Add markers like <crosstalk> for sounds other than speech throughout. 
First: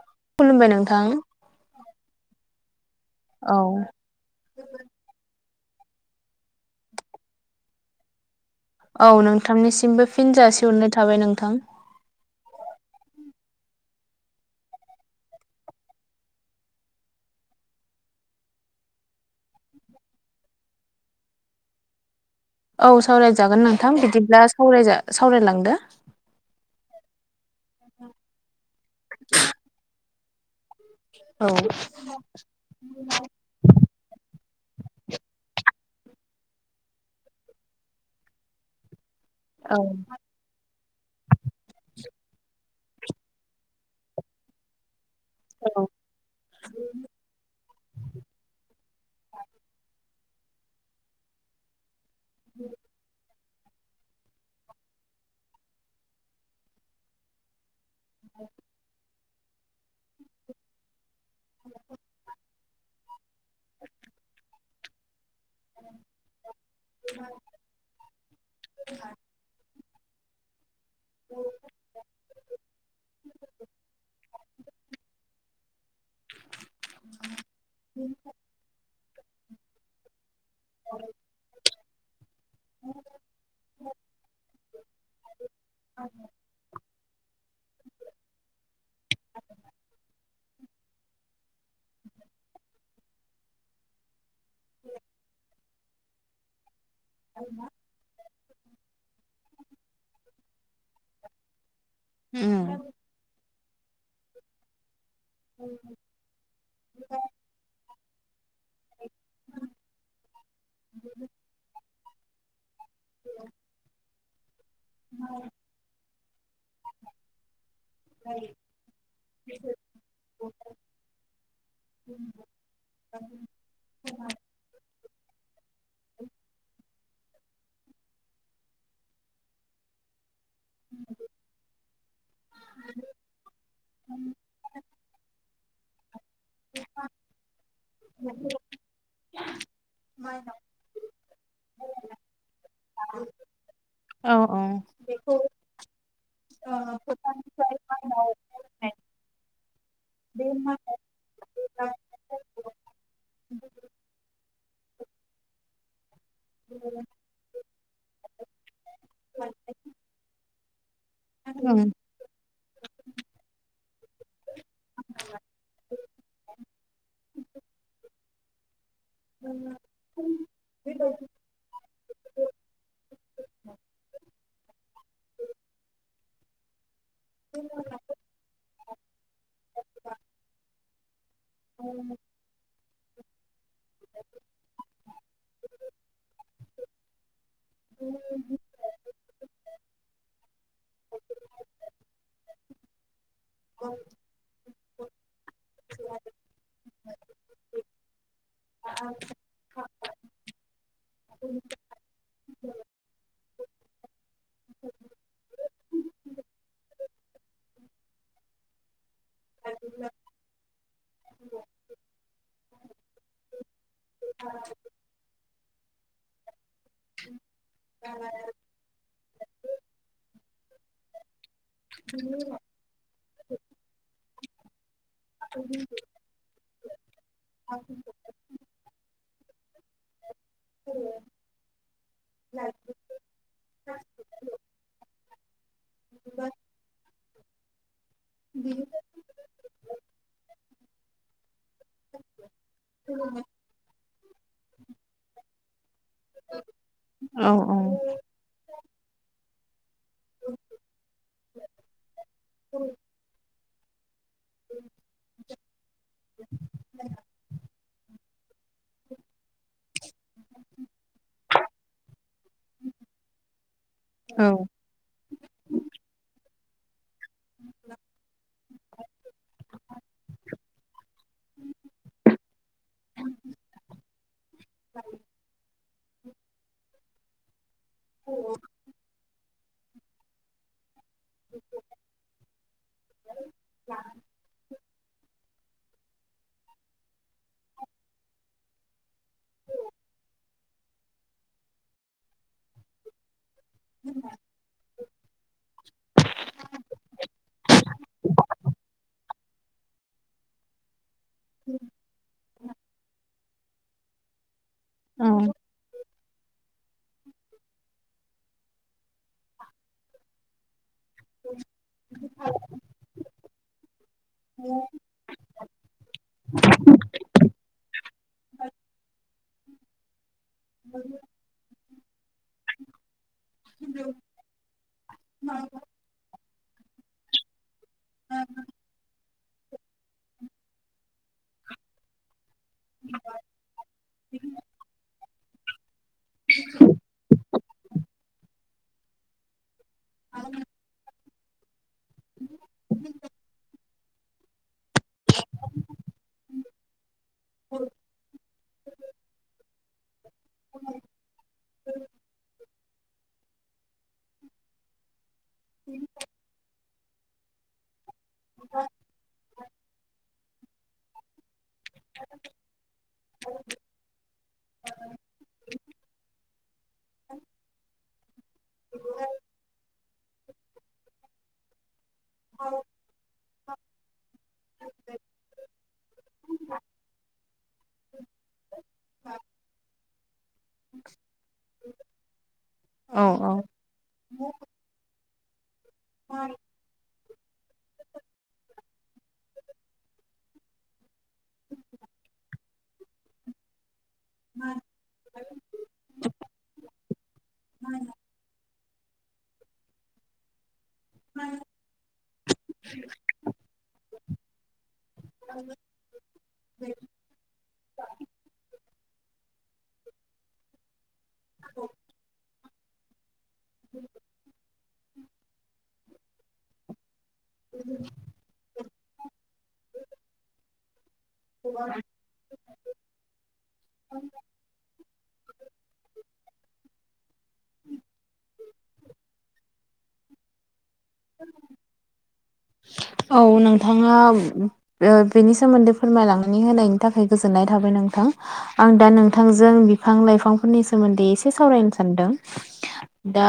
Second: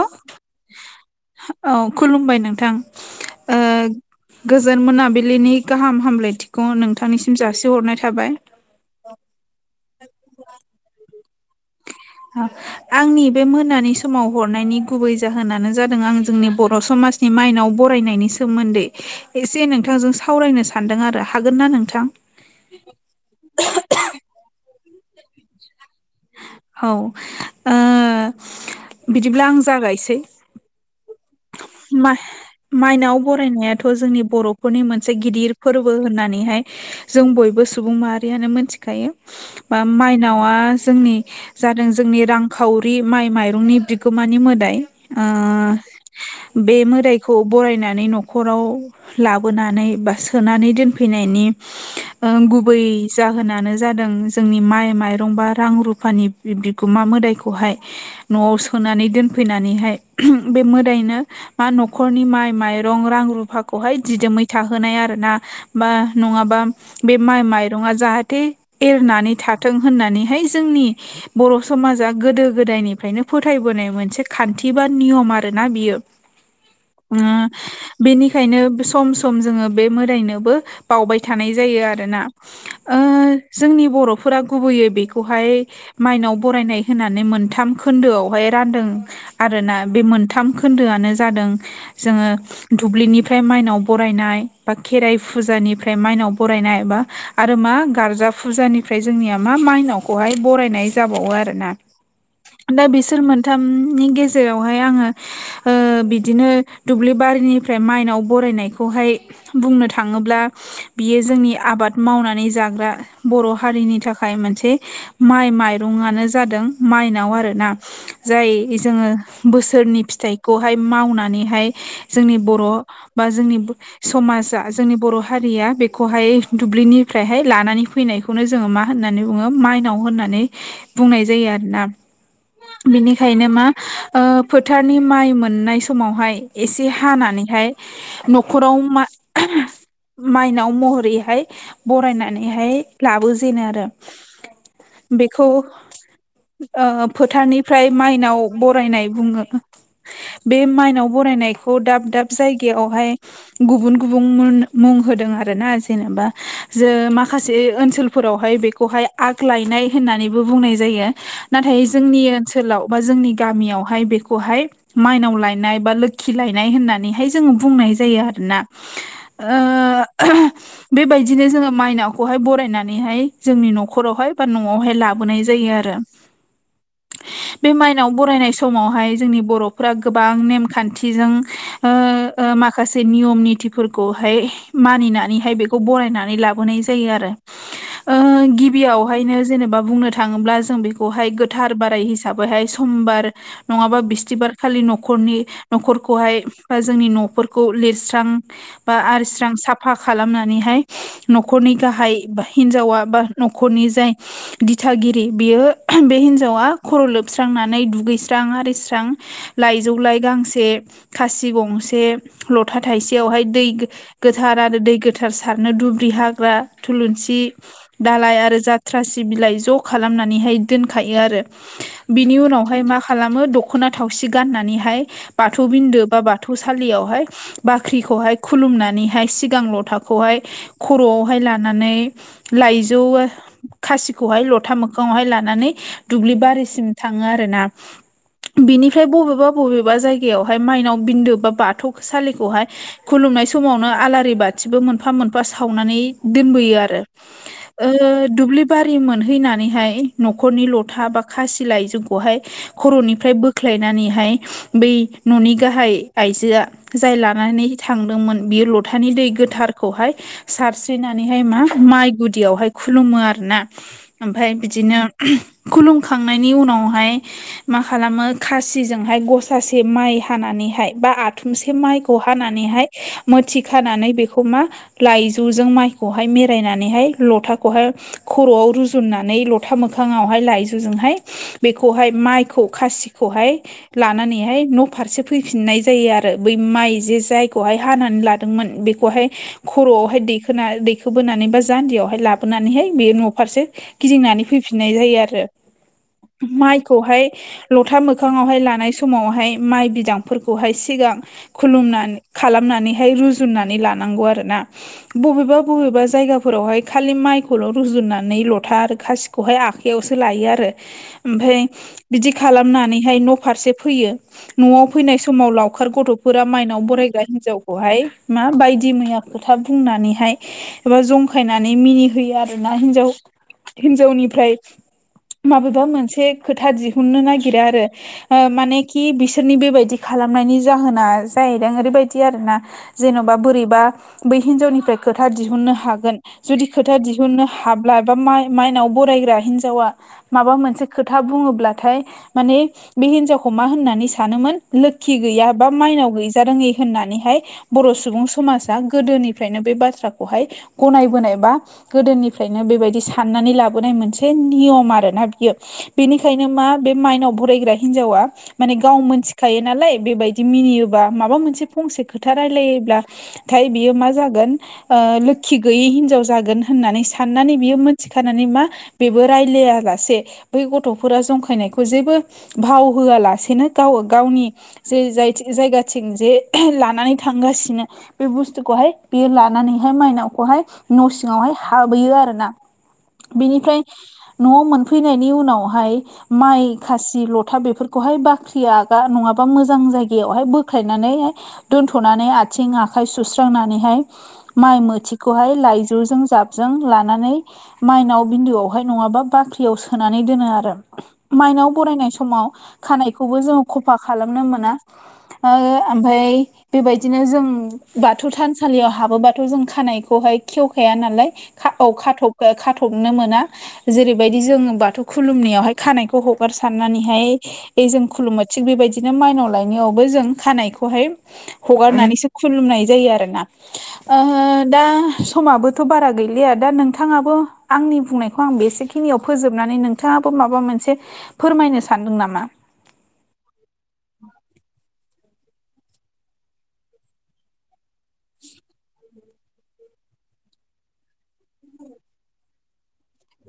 औ खुलुमबाय नोंथां औ खुलुमबाय नोंथां। ओ औ गोजोन मोनाबिलिनि गाहाम हामलायथिखौ नोंथांनिसिम जासिहरनाय थाबाय। औ नोंथांनिसिमबो फिन जासिहरनाय थाबाय नोंथां। अ आंनि बे मोनानि समाव हरनायनि गुबै जाहोनानो जादों आं जोंनि बर' समाज नि माइनाव बरायनायनि सोमोन्दै एसे नोंथांजों सावरायनो सानदों आरो हागोन ना नोंथां? औ सावरायजागोन नोंथां बिदिब्ला सावरायजा सावरायलांदो औ ओ बिदिब्ला आं जागायसै। औ माइ माइनाव बरायनायाथ' जोंनि बर'फोरनि मोनसे गिदिर फोरबो होननानैहाय जों बयबो सुबुं माहारियानो मोनथिखायो औ माइनावा जोंनि जादों जोंनि रां खाउरि माइ माइरंनि बिगोमानि मोदाइ ओ औ बे मोदाइखौ बरायनानै न'खराव लाबोनानै बा सोनानै दोनफैनायनि गुबै जा होनानो जादों जोंनि माइ माइरं बा रां रुफानि बिगोमा । मोदाइखौहाय न'आव सोनानै दोनफैनानैहाय बे मोदाइनो मा नखरनि माइ माइरं रां रुफाखौहाय दिदोमै थाहोनाय आरो ना । बा नंङाबा बे माइ माइरं जाहाथे एरनानै थाथों होननानैहाय जोंनि बर समाजा गोदो गोदायनिफ्रायनो फोथायबोनाय मोनसे खान्थि बा नियम आरो । आरोना बेयो ओ बेनिखायनो सम सम जोंङो बे मोदायनोबो बावबाय थानाय जायो आरोना। ओ जोंनि बर'फोरा गुबैयै बेखौहाय माइनाव बरायनाय होनानै मोनथाम खोन्दोआवहाय रानदों आरोना बे मोनथाम खोन्दोआनो जादों जोंङो दुब्लिनिफ्राय माइनाव बरायनाय बा खेराइ फुजानिफ्राय माइनाव बरायनाय बा आरो मा गारजा फुजानिफ्राय जोंनिया मा माइनावखौहाय बरायनाय जाबावो । आरो ना दा बिसोर मोनथामनि गेजेरावहाय आंङो । उ बिदिनो दुब्लि बारिनिफ्राय माइनाव बरायनाय खौहाय बुंनो थांङोब्ला बियो जोंनि आबाद मावनानै जाग्रा बर हारिनि थाखाय मोनसे माइ माइरआनो जादों माइनाव आरोना जाय जोंङो बोसोरनि फिथाइखौहाय मावनानैहाय जोंनि बर बा जोंनि समा जा‌ जोंनि बर हारिया बेखौहाय दुब्लिनि ओमफ्रायहाय लानानै फैनायखौनो जोंङो मा होननानै बुंङो? माइनाव होननानै बुंनाय जायो आरोना । बिनिखायनो मा ओ फोथारनि माइ मोन मोननाय समावहाय एसे हानानैहाय नखराव मा माइनाव महरैहाय बरायनानैहाय लाबोजेनो आरो औ बेखौ ओ फोथारनिफ्राय माइनाव बरायनाय बुंङो । बे माइनाव बरायनायखौ दाब दाब जायगायावहाय गुबुन-गुबुन मुं होदों आरो ना जेनेबा? जों माखासे ओनसोलफोरावहाय बेखौहाय आग लायनाय होननानैबो बुंनाय जायो । नाथाय जोंनि ओनसोलाव बा जोंनि गामियावहाय बेखौहाय माइनाव लायनाय बा लोखि लायनाय होननानैहाय जों बुंनाय जायो आरोना? ओ बेबायदिनो जोंङो मायनावखौहाय बरायनानैहाय जोंनि न खरावहाय बा न आवहाय लाबोनाय जायो आरो? <inaudible> बे माइनाव बरायनाय समावहाय जोंनि बरफोरा गोबां नेमखान्थिजों ओ-ओ माखसे निवम निथि फोरखौहाय मानिनानैहाय बेखौ बरायनानै लाबोनाय जायो आरो ओ गिबियाव ओमखायनो जेनेबा बुंनो थांङोब्ला जों बेखौहाय गोथार बाराय हिसाबैहाय समबार नंङाबा बिस्थिबार खालि नखरनि नखरखौहाय बा जोंनि नफोरखौ लिरस्रां बा आरज्रां साफा खालामनानैहाय नखरनि गाहाय हिनजावा बा नखरनि जाय दिथागिरि बियो बे हिनजावा खर लोबस्रांनानै दुगैस्रां आरिस्रां लाइजौ लाइ गांसे खासि गंसे लथा थाइसेयावहाय दै गो गोथार आरो दै गोथार सारनो दुब्रि हाग्रा थुलुंसि दालाय आरो जाथ्रासि बिलाइ ज खालामनानैहाय दोनखायो आरो बिनि उनावहाय मा खालामो दखना थावसि गाननानैहाय बाथौ बिन्दो बा बाथौसालियावहाय बाख्रिखौहाय खुलुमनानैहाय सिगांल थाखौहाय खरआवहाय लानानै लाइजौ खासिखौहाय लथा मोखांङावहाय लानानै दुब्लि बारिसिम थाङो आरो ना बिनि बबेबा बबेबा जायगायावहाय मायनाव बिन्दो बा बाथौ सालिखौहाय खुलुमनाय समावनो आलारि बाथिबो मोनफा मोनफा सावनानै दोनबोयो आरो औ ओ दुब्लि बारि मोनहैनानैहाय न'खरनि लथा बा खासिलाय जोंखौहाय खर'निफ्राय बोख्लायनानैहाय बै न'नि गाहाय आइजोआ जाय लानानै थां लोंदोंमोन बेयो लथानि दै गोथारखौहाय सारस्रिनानैहाय मा माइ गुदियावहाय खुलुमो आरो ना । ओमफ्राय बिदिनो खुलुमखांनायनि उनावहाय मा खालामो खासिजोंहाय गसासे माइ हानानैहाय बा आ आथुमसे माइखौ हानानैहाय मोथि खानानै बेखौ मा लाइजौ जों माइ खौहाय मरायनानैहाय लथाखौहाय खर'आव रुजुननानै लथा मोखांयाव हाय लाइजौ जों हाय बैखौ हाय माइखौ खासिजों माइखौ हाय लानानै हाय न' फारसे फैफिननाय जायो आरो बै माइ जे जायखौहाय हानानै लादोंमोन बेखौहाय खर'आवहाय दैखोना दैखोबोनानै बा जान्दियावहाय लाबोनानैहाय बे न'फारसे गिदिंनानै फैफिननाय जायो आरो माइखौहाय लथा मोखाङावहाय लानाय समावहाय माइ बिदांफोरखौहाय सिगां खुलुमनानै खालामनानैहाय रुजुननानै लानांगौ आरोना बबेबा बबेबा जायगाफोरावहाय खालि माइखौल' रुजुननानै लथा आरो खासिखौहाय आखाइयावसो लायो आरो ओमफ्राय बिदि खालामनानैहाय न' फारसे फैयो न'आव फैनाय समाव लावखार गथ'फोरा माइनाव बरायग्रा हिनजावखौहाय मा बायदि मैया खोथा बुंनानैहाय एबा जंखायनानै मिनिहोयो आरो ना हिनजाव हिनजावनिफ्राय माबेबा मोनसे खोथा दिहुननो नागिरा आरो ओ मानेखि बिसोरनि बेबायदि खालामनायनि जाहोना जाहैदों ओरैबायदि आरो ना जेन'बा बोरैबा बै हिनजावनिफ्राय खोथा दिहुननो हागोन जुदि खोथा दिहुननो हाब्ला बा माइनाव बरायग्रा हिनजावा माबा मोनसे खोथा खोथा बुङोब्लाथाय माने बे हिनजावखौ मा होननानै सानोमोन लोखि गैया बा माइनाव गैजा रोङै होननानैहाय बर' सुबुं समाजा गोदोनिफ्रायनो बे बाथ्राखौ हाय गनायबोनाय बा गोदोनिफ्रायनो बेबायदि साननानै लाबोनाय मोनसे नियम आरोना बियो बेनिखायनो मा बे माइनाव बरायग्रा हिनजावा माने गाव थायो नालाय बेबायदि मिनियोबा माबा मोनसे फंसे खोथा रायलायोब्ला नाथाय बियो मा जागोन ओ लोखि गैयै हिनजाव जागोन होननानै साननानै बियो मोन थिखनानै मा बेबो रायज्लाया लासे बै गथ'फोरा जंखायनायखौ जेबो भाव होआलासेनो गाव गावनि जे जाय जायगाथिं जे लानानै थांगासिनो बे बुस्थुखौहाय बेयो लानानैहाय मायनावखौहाय न' सिङावहाय हाबहैयो आरो ना औ बेनिफ्राय न'आव मोनफैनायनि उनाव हाय माइ खासि लथा बेफोरखौ हाय बाख्रि आगा नङाबा मोजां जायगायावहाय बोख्लायनानैहाय दोनथ'नानै आथिं आखाय सुस्रांनानैहाय माइ मोथि खौहाय लाइजौजों जाबजों लानानै माइनाव बिन्दुआवहाय नङाबा बाख्रियाव सोनानै दोनो आरो आरो माइनाव बरायनाय समाव खानायखौबो जोङो खफा खालामनो मोना ओ ओमफाय बेबायदिनो जों बाथौ थानसालियाव हाबोबाथ' जों खानायखौहाय खेवखाया नालाय खाथबनो मोना जेरैबायदि जों बाथौ खुलुमनि खानायखौ हगार सारनानैहाय जों खुलुमो थिग बेबायदिनो माइनाव लाय नियावबो जों खानायखौहाय हगारनानैसो खुलुमनाय जायो ओ आरोना दा समाबो थ' बारा गैलिया दा नोंथाङाबो आंनि बुंनायखौ आं बेसेखिनियाव फोजोबनानै नोंथाङा फो माबा मोनसे फोरमायनो सानदों नामा औ नोंथाङा बेनि सोमोन्दै फोरमायलांनानै होनायनि थाखाय गोजोननाय थाबाय नोंथां आं दा नों थांजों बिफां लाइफांफोरनि सोमोन्दै एसे सावरायनो सानदों दा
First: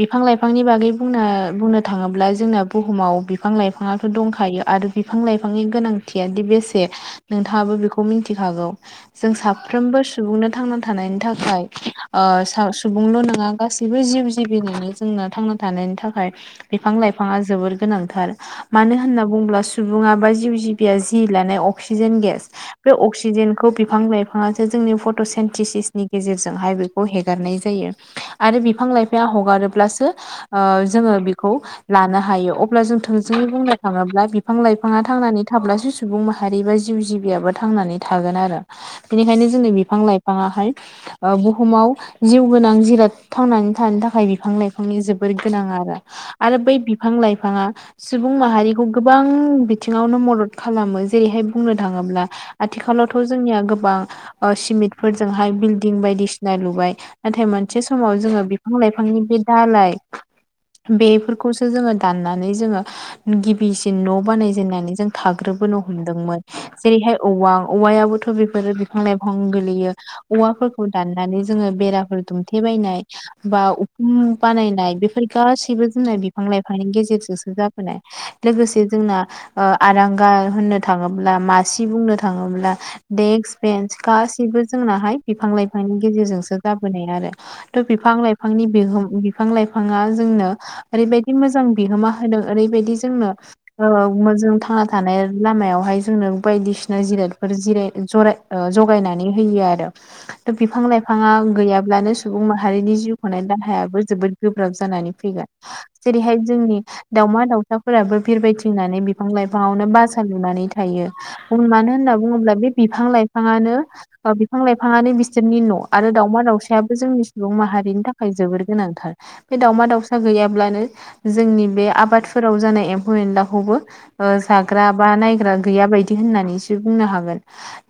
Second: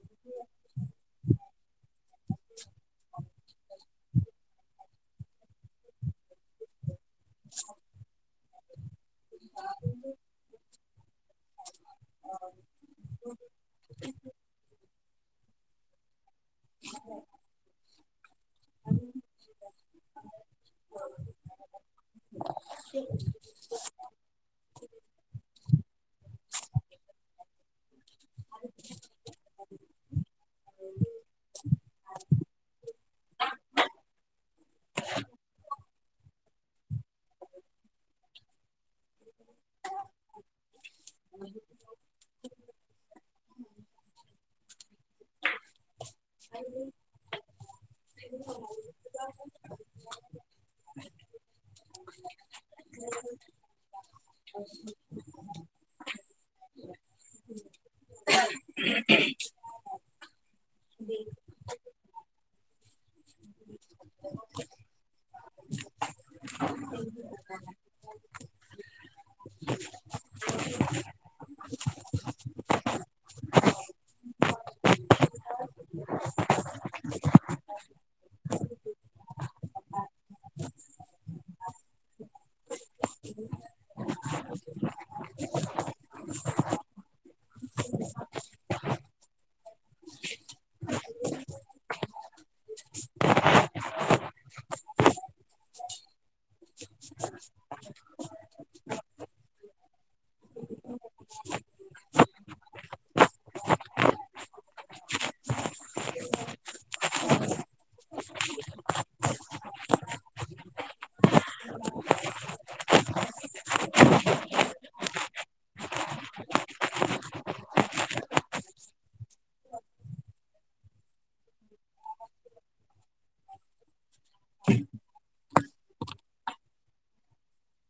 बिफां लाइफांनि बागै बुंनो बुंनो थाङोब्ला जोंना बुहुमाव बिफां लाइफां आथ' दंखायो आरो बिफां लाइफांनि गोनांथियादि बेसे नोंथाङाबो बेखौ मिनथिखागौ जों साफ्रोमबो सुबुंनो थांना थानायनि थाखाय ओ साव सुबुंल' नङा गासैबो जिउ जिबिनो जोंना थांना थानायनि थाखाय बिफां लाइफाङा जोबोर गोनांथार मानो होनना बुङोब्ला सुबुङा बा जिउ जिबिया जि लानाय अ क्सिजेन गेस बे अक्सिजेन खौ बिफां लाइफाङासो जोंनि फट'सेन्टिसिसनि गेजेरजोंहाय बेखौ हेगारनाय जायो आरो बिफां लाइफाया हगारोब्लासो ओ जोङो बेखौ लानो हा हायो अब्ला जों थोंजोंङै बुंनो थाङोब्ला बिफां-लाइफांङा थांना थाब्लास सुबुं माहारि बा जिउ जिबियाबो थांनानै थागोन आरो बिनिखायनो जोंनो बिफां-लाइफ बिफाङाहाय ओ बुहुमाव जिउ गोनां जिराद थांनानै थानो थाखाय बिफां लाइफांनि जोबोर गोनां आरो आरो बै बिफ लाइफांङा सुबुं माहारिखौ गोबां बिथिंङावनो मदद खालामो जेरैहाय बुंनो थाङोब्ला आथिखालावथ' जोंनिया गोबां सिमेन्टफोरजोंहाय बिल्डिं बायदिसिना लुबाय नाथाय मोनसे समाव जोङो बिफां लाइफांनि बे दालाइ बेफोरखौ दाननानै जोङो गिबिसिन न' बानायजेननानै जों थाग्रोबोनो हमदोंमोन जेरैहाय औवा औवायाबोथ' बेफोरो बिफां लाइफां गोलैयो औवा फोरखौ दाननानै जोङो बेराफोर दुमथेबायनाय बा उखुम बानायनाय बेफोर गासैबो जोंना बिफां लाइफांनि गेजेरजोंसो जाबोनाय लोगोसे जोंना ओ आरांगा होननो थाङोब्ला मासि बुंनो थाङोब्ला देक्स बेन्स गाैसैबो जोंनाहाय बिफां लाइफांनि गेजेरजोंसो जाबोनाय आरो थ' बिफां लाइफांनि बिहोम बिफां लाइफाङा जोंनो ओरैबायदि मोजां बिहोमा होदों ओरैबायदि जोंनो ओ मो जों थांना थानाय लामायावहाय जोंनो बायदिसिना जिरादफोर जिराय जर जगायनानै होयो आरो थ' बिफां लाइफाङा गैयाब्लानो सुबुं माहारिनि जिउ खुंनायनि दाहायाबो जोबोद गोब्राब जानानै फैगोन जेरैहाय जोंनि दाउमा दाउसाफोराबो बिरबायथिंनानै बिफां लाइफांङावनो बासा लुनानै थायो उम मानो होनना बुङोब्ला बे बिफां लाइफाङानो बिफां लाइफाङानो बिसोरनि न' आरो दावमा दाउसायाबो जोंनि सुबुं माहारिनि थाखाय जोबोर गोनांथार बे दावमा दाउसा गैयाब्लानो जोंनि बे आबादफोराव जानाय एम्फौ एनलाखौबो ओ जाग्रा बा नायग्रा गैया बायदि होननानैसो बुंनो हागोन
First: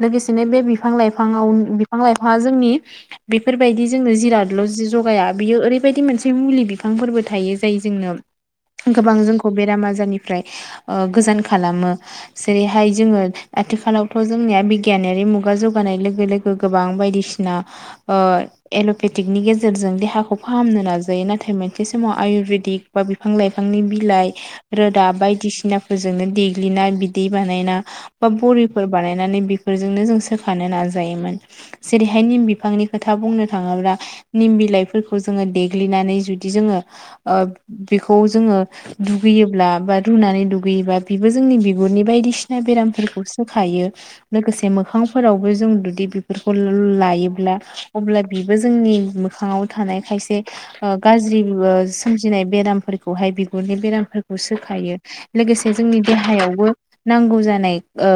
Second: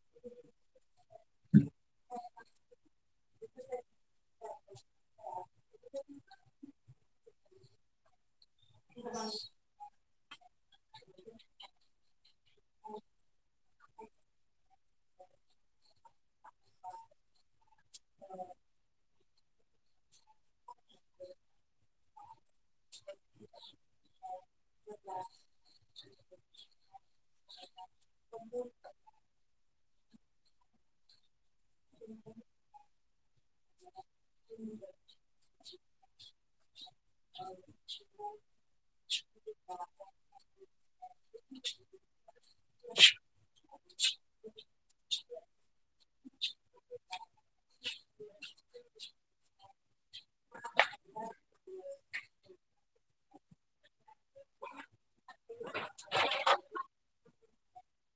लोगोसेनो बे बिफां लाइफाङाव बिफां लाइफांङा जोंनि बेफोरबायदि जोंनो जिरादल' जि जगाया बियो ओरैबायदि मोनसे मुलि बिफांफोरबो थायो जाय जोंनो गोबां जोंखौ बेराम आजारनिफ्राय ओ गोजान खालामो जेरैहाय जोङो आथिखालावथ' जोंनिया बिगियानारि मुगा जौगानाय लोगो लोगो गोबां बायदिसि ना ओ एल'पेथिकनि गेजेरजों देहाखौ फाहामनो नाजायो नाथाय मोनसे समाव आयुरवेदिक बा बिफां लाइफांनि बिलाइ रोदा बायदिसिनाफोरजोंनो देग्लिना बिदै बानायना बा बरिफोर बानायनानै बेफोरजोंनो जों सोखानो नाजायोमोन। जेरैहाय निम बिफांनि खोथा बुंनो थाङोब्ला निम बिलाइफोर खौ जोङो देग्लिनानै जुदि जोङो ओब बेखौ जोङो दुगैयोब्ला बा रुनानै दुगैयोबा बेबो जोंनि बिगुरनि बायदिसिना बेरामफोरखौ सो खायो लोगोसे मोखांफोरावबो जों जुदि बेफोरखौ लायोब्ला अब्ला बिबो जोंनि मोख मोखाङाव थानाय खायसे ओह गाज्रि ओ सोमजिनाय बेरामफोरखौहाय बिगुरनि बेरामफोरखौ सोखायो लोगोसे जोंनि देहायावबो नांगौ जानाय ओ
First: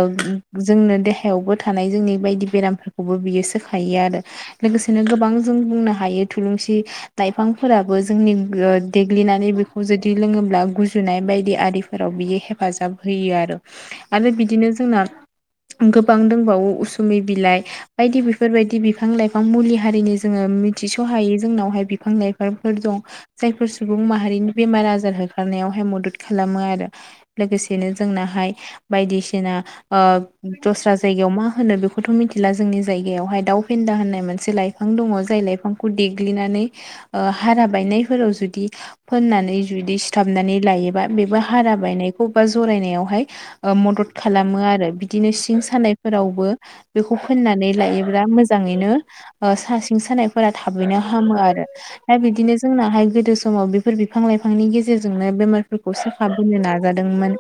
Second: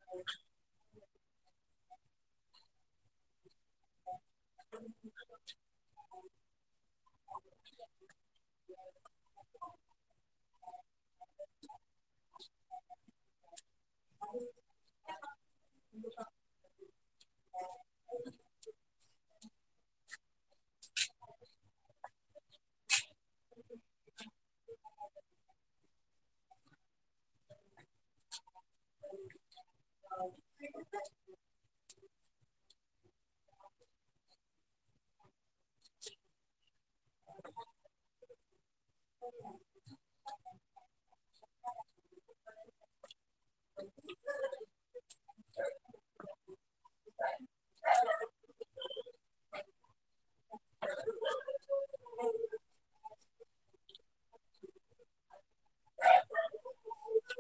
जोंनो देहायावबो थानाय जोंनि बायदि बेरामफोरखौबो बियो सोख हायो आरो लोगोसेनो गोबां जों बुंनो हायो थुलुंसि लाइफांफोराबो जोंनि देग्लिनानै बेखौ जुदि लोङोब्ला गुजुनाय बायदि आरिफोराव बियो हेफाजाब होयो आरो। आरो बिदिनो जोंना गोबां दंबावो उसुमि बिलाइ बायदि बेफोरबायदि बिफां लाइफां मुलि हारिनि जोङो मिथिस' हायि जोंनावहाय बिफां लाइ बेफोर दं। जायफोर सुबुं माहारिनि बेमार आजार होखारनायावहाय मदद खालामो आरो लोगोसे बिदिनो जोंनाहाय बायदिसिना ओह दस्रा जायगायाव मा होनो बेखौथ' मिथिला जोंनि जायगायावहाय दाउ फेन्दा होननाय मोनसे लाइफां दङ' जाय लाइफांखौ देग्लिनानै ओ हारा बायनायफोराव जुदि फोननानै जुदि सिथाबनानै लायोबा बेबो हारा बायनायखौ बा जरायनायावहाय ओ मदद खालामो आरो बिदिनो सिं सानायफोरावबो बेखौ फोननानै लायोब्ला मोजाङैनो ओ सा सिं सानायफोरा थाबैनो हामो आरो दा बिदिनो जोंनाहाय गोदो समाव बेफोर बिफां लाइफांनि गेजेरजोंनो बेमारफोरखौ सोखाबोनो नाजादोंमोन।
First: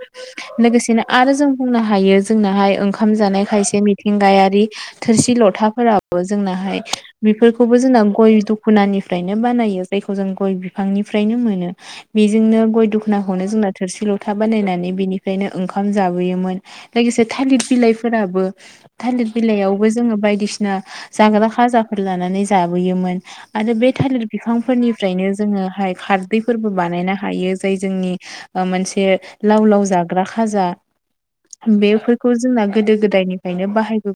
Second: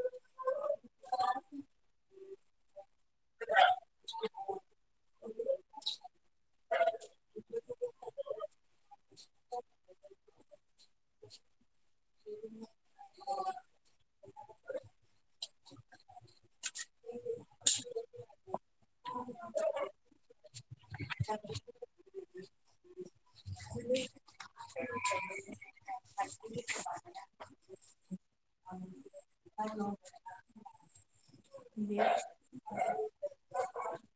लोगोसेनो आरो जों बुंनो हायो जोंनाहाय ओंखाम जानाय खायसे मिथिंगायारि थोरसि लथाफोराबो जोंनाहाय बेफोरखौबो जोंना गय दख'नानिफ्रायनो बानायो। जायखौ जों गय बिफांनिफ्रायनो मोनो। बेजोंनो गय दखनाखौनो जोंना थोरसि लथा बानायनानै बेनिफ्रायनो ओंखाम जाबोयोमोन। लोगोसे थालिर बिलाइफोराबो थालिर बिलाइयावबो जोङो बायदिसि ना जाग्रा खाजाफोर लानानै जाबोयोमोन आरो बे थालिर बिफां फोरनिफ्रायनो जोङोहाय खारदैफोरबो बानायनो हायो जाय जोंनि मोनसे लाव लाव जाग्रा खाजा बेफोरखौ जोंना गोदो गोदायनिफायनो बाहायबो